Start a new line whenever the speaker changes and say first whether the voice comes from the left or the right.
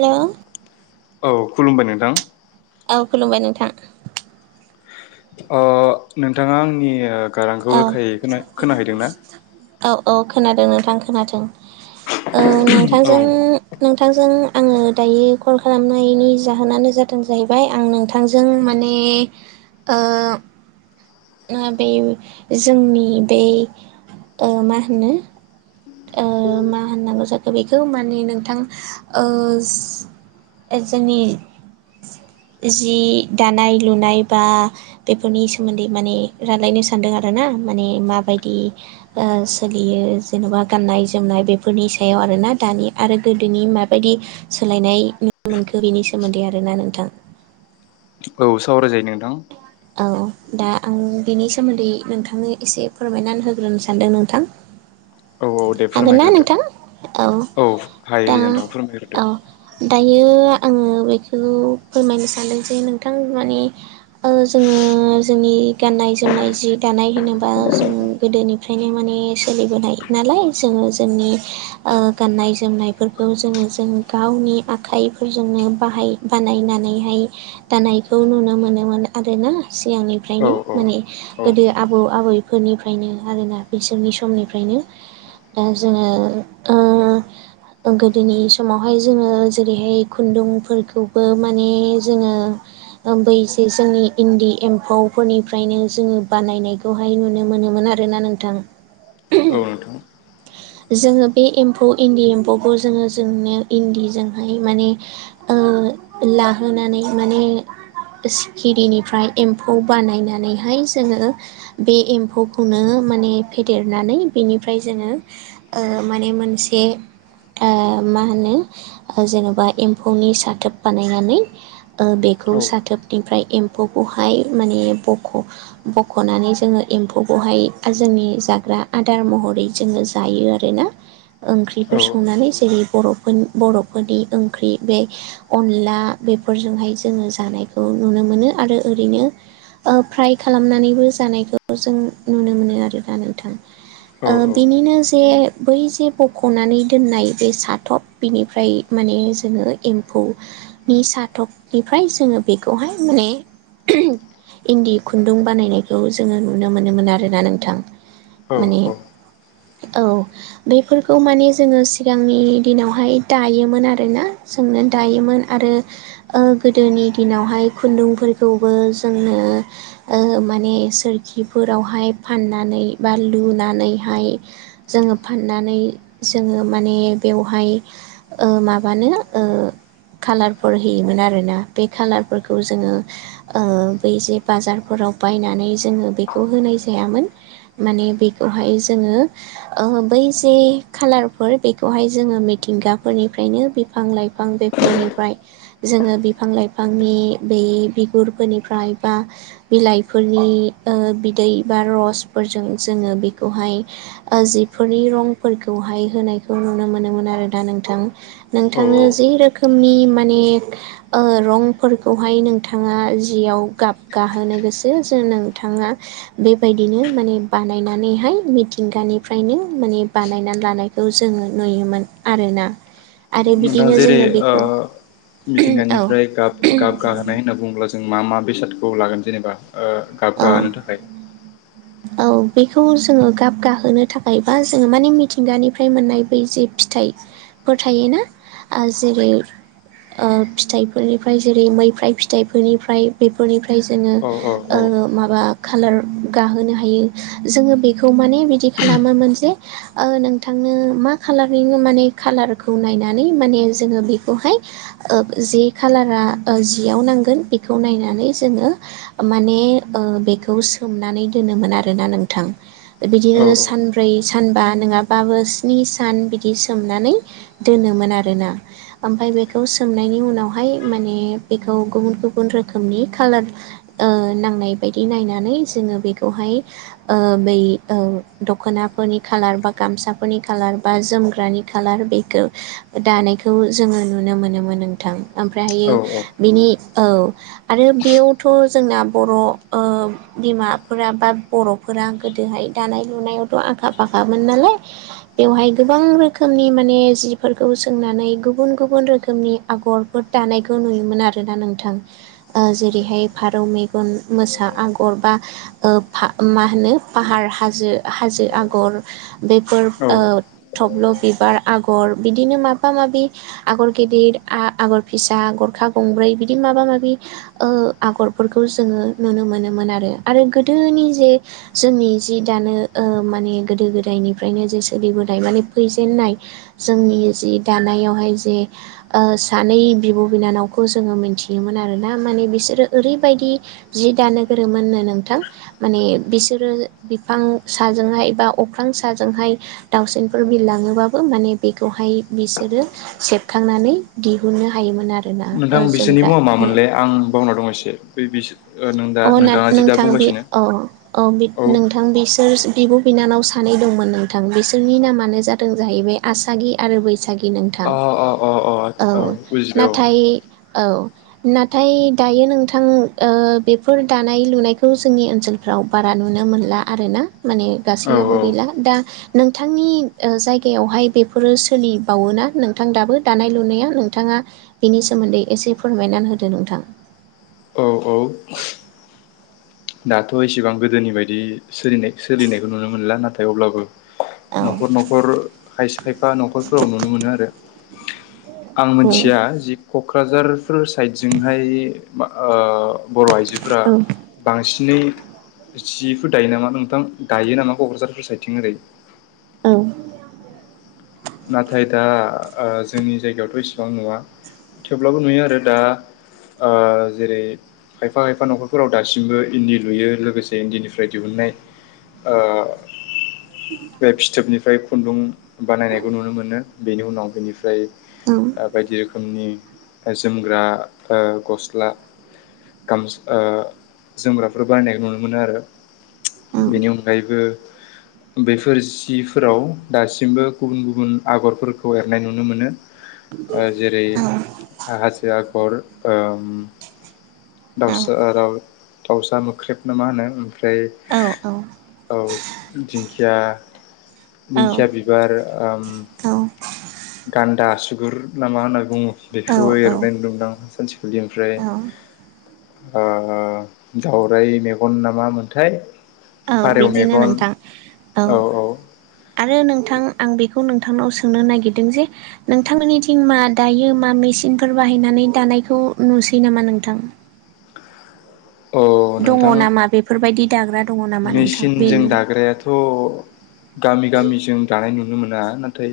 right: Hello
left: औ खुलुमबाय नोंथां
right: औ खुलुमबाय नोंथां
left: अ नोंथाङा आंनि गारांखौ
right: औ
left: रोखाय खोना-खोनाहैदोंना?
right: औ औ खोनादों नोंथां खोनाथों ओ
left: औ
right: नोंथांजों नोंथांजों आङो दायो कल खालामनायनि जाहोनानो जादों जाहैबाय आं नों थांजों माने ओ आ बे जोंनि बे ओ मा होनो ओ मा होननांगौ जाखो बेखौ माने नोंथां ओ ओ जोंनि जि दानाय लुनाय बा बेफोरनि सोमोन्दै माने रायलायनो सानदों आरोना माने माबायदि ओ सोलियो जेन'बा गाननाय जोमनाय बेफोरनि सायाव आरोना दानि आरो गोदोनि माबायदि सोलायनाय मोनखो बिनि सोमोन्दै आरोना नोंथां
left: औ सावरायजायो नोंथां
right: औ दा आं बेनि सोमोन्दै नोंथांनो एसे फोरमायनानै होग्रोनो सानदों नोंथां
left: औ औ दे
right: हागोन ना
left: फोरमायग्रोदो
right: नोंथां औ
left: हायो
right: दा
left: नोंथां फोरमायग्रोदो
right: अ दायो आङो बेखौ फोरमायनो सानदों जे नोंथां माने ओ जोङो जोंनि गाननाय जोमनाय जि दानाय होनोब्ला जों गोदोनिफ्रायनो माने सोलिबोनाय नालाय जोङो जोंनि ओ गाननाय जोमनाय फोरखौ जोङो जों गावनि आखाइफोरजोंनो बाहाय बानायनानैहाय दानायखौ नुनो मोनोमोन आरोना
left: औ
right: सिगांनिफ्रायनो
left: औ
right: माने
left: औ
right: गोदो आबौ आबैफोरनिफ्रायनो आरोना बिसोरनि समनिफ्रायनो दा जोङो ओ गोदोनि समावहाय जोङो जेरैहाय खुन्दुंफोरखौबो माने जोङो ओ बैजेस जोंनि इन्दि एम्फौफोरनिफ्रायनो जोङो बानायनायखौहाय नुनो मोनोमोन आरोना नोंथां
left: औ नोंथां
right: जोङो बे एम्फौ इन्दि एम्फौखौ जोङो जोंनो इन्दिजोंहाय माने ओ लाहोनानै माने सि खिरिनिफ्राय एम्फौ बानायनानैहाय जोङो बे एम्फौखौनो माने फेदेरनानै बेनिफ्राय जोङो ओ माने मोनसे आ मा होनो जेन'बा एम्फौनि साथोब बानायनानै ओ बेखौ
left: औ
right: साथोबनिफ्राय एम्फौखौहाय माने बख' बख'नानै जोङो एम्फौखौहाय जोंनि जाग्रा आदार महरै जोङो जायो आरोना
left: औ
right: ओंख्रिफोर संनानै जेरै बर' मोन बर'फोरनि ओंख्रि बे अनला बेफोरजोंहाय जोङो जानायखौ नुनो मोनो आरो ओरैनो ओ फ्राय खालामनानैबो जानायखौ जों नुनो मोनो आरो ना नोंथां ओ
left: औ
right: बिनिनो जे बै जे बख'नानै दोननाय बे साथब बिनिफ्राय माने जोङो एम्फौ निसाथकनिफ्राय जोङो बेखौहाय माने ह्रम इन्दि खुन्दुं बानायनायखौ जोङो नुनो मोनोमोन आरोना नोंथां।
left: औ
right: माने
left: औ
right: औ औ बेफोरखौ माने जोङो सिगांनि दिनावहाय दायोमोन आरोना? सोंनानै दायोमोन आरो ओ गोदोनि दिनावहाय खुन्दुंफोरखौबो जोङो ओ माने सोरखिफोरावहाय फाननानै बा लुनानैहाय जोङो फाननानै जोङो माने बेवहाय ओ माबानो ओ कालारफोर होयोमोन आरोना बे खालारफोरखो खौ जोङो ओ बै जे बाजारफोराव बायनानै जोङो बेखौ होनाय जायामोन। माने बेखौहाय जोङो औ बै जे खालारफोर बेखौहाय जोङो मिथिंगाफोरनिफ्रायनो बिफां लाइफां बे फोरनिफ्राय जोङो बिफां लाइफांनि बे बिगुरफोरनिफ्राय बा बिलाइफोरनि ओ बिदै बा रसफोरजों जोङो बेखौहाय ओ जिफोरनि रंफोरखौहाय होनायखौ नुनो मोनोमोन आरो ना नोंथां?
left: औ
right: नोंथांनो
left: औ
right: जि रोखोमनि माने ओ रंफोर खौहाय नोंथाङा जियाव गाबगाहोनो गोसो जों नोंथाङा बेबायदिनो माने बानायनानैहाय मिथिंगानिफ्रायनो माने बानायनानै लानाय खौ जोङो नुयोमोन आरोना? आरो बिदिनो
left: नोंथाङा जेरै
right: जोङो बेखौ
left: ओ
right: औ
left: मिथिंगानिफ्राय गाब गाबगाहोनाय होनना बुङोब्ला जों मा मा बेसादखौ लागोन जेनेबा ओ गाबगाहोनो थाखाय
right: औ औ बेखौ जोङो गाब गाहोनो थाखाय बा जोङो माने मिथिंगानिफ्राय मोननाय बै जे फिथाइ फोर थायोना ओ जेरै ओ फिथाइफोरनिफ्राय जेरै मैफ्राइ फिथाइफोरनिफ्राय बेफोरनिफ्राय जोङो
left: औ औ औ
right: ओं ओ माबा खालार गाहोनो हायो जोङो बेखौ माने बिदि खालामोमोन जे ओ नोंथांनो मा खालारैनो माने खाालारखौ नायनानै माने जोङो बेखौहाय ओ जे कालारा ओ जियाव नांगोन बेखौ नायनानै जोङो माने ओ बेखौ सोमनानै दोनोमोन आरोना नोंथां। बिदिनो
left: औ
right: सानब्रै सानबा नङाबाबो स्नि सान बिदि सोमनानै दोनोमोन आरो ना? ओमफ्राय बेखौ सोमनायनि उनावहाय माने बेखौ गुबुन गुबुन रोखोमनि खाालार ओ नांनाय बायदि नायनानै जोङो बेखौहाय ओ बै ओ दख'नाफोरनि खालार बा गामसाफोरनि खालार बा जोमग्रानि खालार बेखौ दानायखौ जोङो नुनो मोनोमोन नोंथां ओमफ्रायहायो
left: औ औ
right: बिनि औ आरो बेयावथ' जोंना बर' ओ बिमाफोरा बा बर'फोरा गोदोहाय दानाय लुनायावथ' आखा फाखामोन नालाय बेवहाय गोबां रोखोमनि माने जिफोरखौ सोंनानै गुबुन गुबुन रोखोमनि आगर फोर दानायखौ नुयोमोन आरोना नोंथां ओ जेरैहाय फारौ मेगन मोसा आग गर बा ओ फा मा होनो पाहार हाजो हाजो आगर। बेफोर
left: औ
right: ओ थब्ल' बिबार आगर बिदिनो माबा माबि आगर गिदिर आ-आगर फिसा गरखा गंब्रै बिदि माबा माबि ओ आगरफोरखौ जोङो नुनो मोनोमोन आरो आरो गोदोनि जे जोंनि जि दानो ओ माने गोदो गोदायनिफ्रायनो जे सोलिबोनाय माने फैजेननाय जोंनि जि दानायावहाय जे ओ सानै बिब' बिनानावखौ जोङो मिथियो मोन्थियोमोन आरोना माने बिसोरो ओरैबायदि जि दानो गोरोंमोन नो नोंथां। माने बिसोरो बिफां साजोंहाय बा अख्रां साजोंहाय दाउसेनफोर बिरलाङोबाबो माने बेखौहाय बिसोरो सेबखांनानै दिहुननो हायोमोन आरो।
left: नोंथां बिसोरनि मुङा मोनलै आं बावना दं एसे बे बिसोर
right: अ नां नोंथां बे अ औव
left: औ
right: नोंथां बिसोर बिब' बिनानाव सानै दंमोन नोंथां बिसोरनि नामानो जादों जाहैबाय आसागि आरो बैसागि नोंथां।
left: अ अ अ औ
right: औव
left: बुजिबाय औ
right: नाथाय औव नाथाय दायो नोंथां ओ बे फोर दानाय लुनायखौ जोंनि ओनसोलफ्राव बारा नुनो मोनला आरो ना माने
left: औ
right: गासैयावबो गैला दा नोंथांनि ओ जायगायावहाय बेफोरो सोलिबावोना नोंथां दाबो दानाय लुनाया नोंथांङा बिनि सोमोन्दै एसे फोरमायना होदो नोंथां।
left: औ औ दाथ' एसेबां गोदोनि बायदि सोलिनाय सोलिनायखौ नुनो मोनला नाथाय अब्लाबो
right: औ
left: न'खर न'खर खायसे खायफा न'खरफोराव नुनो मोनो आरो। आं
right: औ
left: मोन्थिया जि क'क्राझारफोर साइडजोंहाय मा ओ बर' आइजो फोरा बांसिनै जिफोर दायो नामा नोंथां दायो नामा क'क्राझारफोर साइडथिं ओरै?
right: औ
left: नाथाय दा ओ जोंनि जायगायावथ' इसेबां नुवा थेवब्लाबो नुयो आरो दा ओ जेरै खायफा खायफा न'खरफोराव दासिमबो इन्दि लुयो लोगोसे इन्दिनिफ्राय दिहुननाय ओ बे फिथोबनिफ्राय खुन्दुं बानायनायखौ नुनो मोनो बेनि उनाव बेनिफ्राय
right: औ
left: ओ बायदि रोखोमनि जोमग्रा ओ गस्ला गामस ओ जोमग्राफोर बायनायखौ नुनो मोनो आरो
right: औ
left: बेनि अनगायैबो बेफोर सिफोराव दासिमबो गुबुन गुबुन आगरफोरखौ एरनाय नुनो मोनो।
right: [unintelligible]
left: ओ जेरै हाजो आगर ओम
right: औ
left: दाउसा ओ दाव दाउसा मोख्रेब ना मा होनो ओमफ्राय
right: औ औ
left: औ दिंखिया
right: औ
left: दिंखिया बिबार आम गान्दा आसुगुर ना मा होनना बुंङो
right: औ
left: बेखौबो एरनाय नुनो मोनदोंमोन आं सानसेखालि ओमफ्राय
right: औ
left: आ आ दाउराइ मेगन नामा मोनथाय
right: औ
left: फारौ
right: बिदिनो
left: मेगन
right: नोंथां
left: औ औ
right: आरो नोंथां आं बेखौ नोंथांनाव सोंनो नागिरदों जे नोंथांमोननिथिं मा दायो मा मेचिनफोर बाहायनानै दानायखौ नुसै नामा नोंथां।
left: औ
right: दङ
left: नोंथां
right: नामा बेफोरबायदि दाग्रा दङ नामा नोंथां बेनि।
left: अ गामि गामि जों दानाय नुनो मोना नाथाय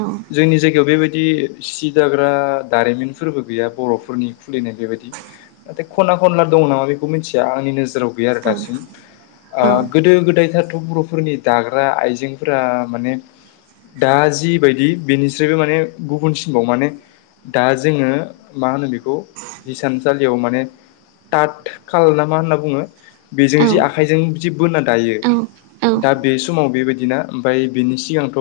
right: औ
left: जोंनि जायगायाव बेबायदि सिदाग्रा दारिमिनफोरबो गैया बर'फोरनि खुलिनाय बेबायदि नाथाय खना खनला दङ नामा बेखौ मिथिया आंनि नोजोराव गैया आरो
right: औ
left: दासिम आ
right: औ
left: गोदो गोदाय थ' बर'फोरनि दाग्रा आइजेंफोरा माने दा जिबायदि बेनिस्रायबो माने गुबुनसिनबाव माने दा जोङो मा होनो बेखौ हिसानसालियाव माने टाथ काल ना मा होनना बुङो बेजों
right: औ
left: जि आखाइजों जि बोना दायो
right: औ औ
left: दा बे समाव बे बायदिना ओमफ्राय बिनि सिगांथ'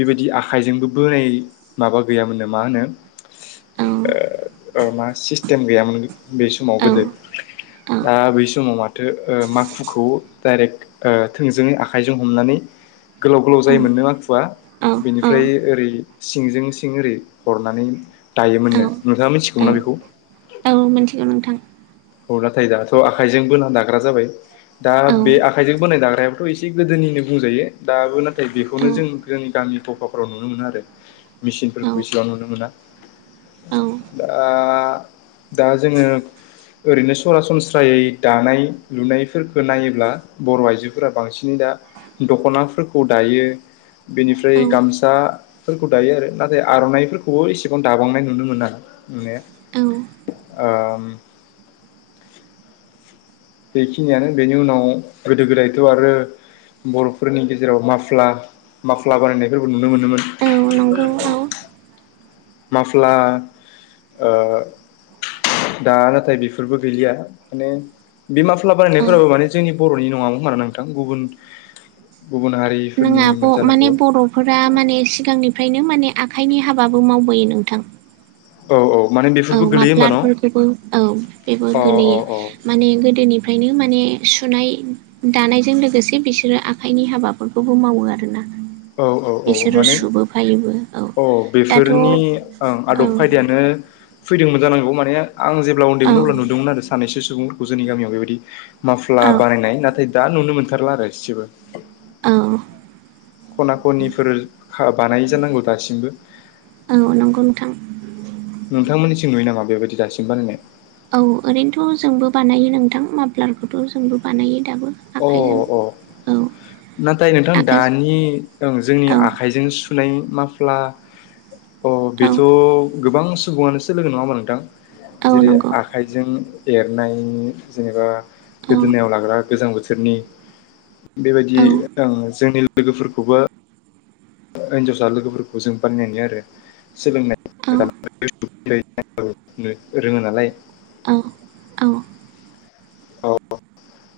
left: बेबायदि आखाइजोंबो बोनाय माबा गैयामोननो मा होनो मा सिस्टेम गैयामोन बे समाव
right: औ
left: गोदो। दा बै समाव माथो ओ मा हुखौ डाइरेक्ट ओ थोंजोङै आखाइजों हमनानै गोलाव गोलाव जायोमोन नो माखुआ।
right: औ
left: बेनिफ्राय ओरै सिंजों सिं ओरै हरनानै
right: औ
left: दायोमोननो नोंथाङा मिथिगौ
right: औ
left: ना बेखौ?
right: औ मिथिगौ नोंथां।
left: औ नाथाय दाथ' आखाइजों बोना दाग्रा जाबाय। दा
right: औ
left: बे आखाइजों बोनाय दाग्रायाबोथ' इसे गोदोनिनो बुंजायो दाबो नाथाय बेखौनो
right: औ
left: जों जोंनि गामि गफाफोराव नुनो मोनो आरो
right: औ
left: मेसिनफोरखौ एसेबां नुनो मोना।
right: औ
left: दा दा जोङो ओरैनो सरासनस्रायै दानाय लुनायफोरखौ नायोब्ला बर' आइजोफोरा बांसिनै दा दख'नाफोरखौ दायो।
right: औ
left: बेनिफ्राय गामसाफोरखौ दायो आरो नाथाय आर'नाइफोरखौबो एसेबां दाबांनाय नुनो मोना। मे
right: औ
left: ओ बेखिनियानो बेनि उनाव गोदो गोदायथ' आरो बर'फोरनि गेजेराव माफ्ला माफ्ला बानायनायफोरबो नुनो
right: औ नंगौ औ
left: मोनोमोन। माफ्ला ओ दा नाथाय बेफोरबो गैलिया माने बे माफ्ला
right: औ
left: बानायनायफोराबो माने जोंनि बर'नि नङामोन खोमा ना नोंथां गुबुन गुबुन हारि
right: नों आब माने बर' फोरा माने सिगांनिफ्रायनो माने आखाइनि हाबाबो मावबोयो नोंथां
left: औ औ माने बे
right: औ माफ्लारफोरखौबो औ बेबो
left: अ अ
right: गोलैयो
left: अ
right: माने गोदोनिफ्रायनो माने सुनाय दानायजों लोगोसे बिसोरो आखाइनि हाबाफोरखौबो मावो आरोना।
left: औ औ औ
right: बिसोरो
left: माने
right: सुबोफायोबो
left: औ
right: दाथ' औ
left: बेफोरनि ओं
right: औ
left: आदब खायदायानो। फैदोंमोन जानांगौ माने आं जेब्ला उन्दैमोन अब्ला नुदोंमोन आरो सानैसो सुबुंफोरखौ जोंनि गामियाव बेबादि माफ्ला
right: औ
left: बानायनाय नाथाय दा नुनो मोनथारला आरो इसेबो
right: औ
left: खना खनिफोर [unintelligible] बानायो जानांगौ दासिमबो
right: औ नंगौ नोंथां।
left: नोंथांमोननिथिं नुयो नामा बेबायदि दासिम बानायनाय?
right: औ ओरैनोथ' जोंबो बानायो नोंथां माफ्लारखौथ' जोंबो बानायो दाबो।
left: अ
right: आखाइजों
left: अ
right: औ
left: नाथाय नोंथां
right: आखाइ
left: दानि जों जोंनि
right: औ
left: आखाइजों सुनाय माफ्ला अ
right: औ
left: बेथ' गोबां सुबुङानो सोलोङो नङा होमबा नोंथां?
right: औ
left: जेरै
right: नंगौ
left: आखाइजों एरनाय जेनेबा
right: औ
left: गोदोनायाव लाग्रा गोजां बोथोरनि बेबायदि
right: औ
left: [unintelligible] जोंनि लोगोफोरखौबो हिनजावसा लोगोफोरखौ जों बानायनाय नुयो आरो।
right: औ
left: सोलोंनाय [unintelligible] रोङो नालाय।
right: औ औ
left: औ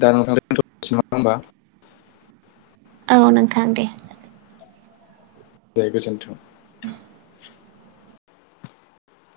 left: दा नोंथां दोनथ'सै ना होमबा।
right: औ नोंथां दे।
left: दे गोनथों।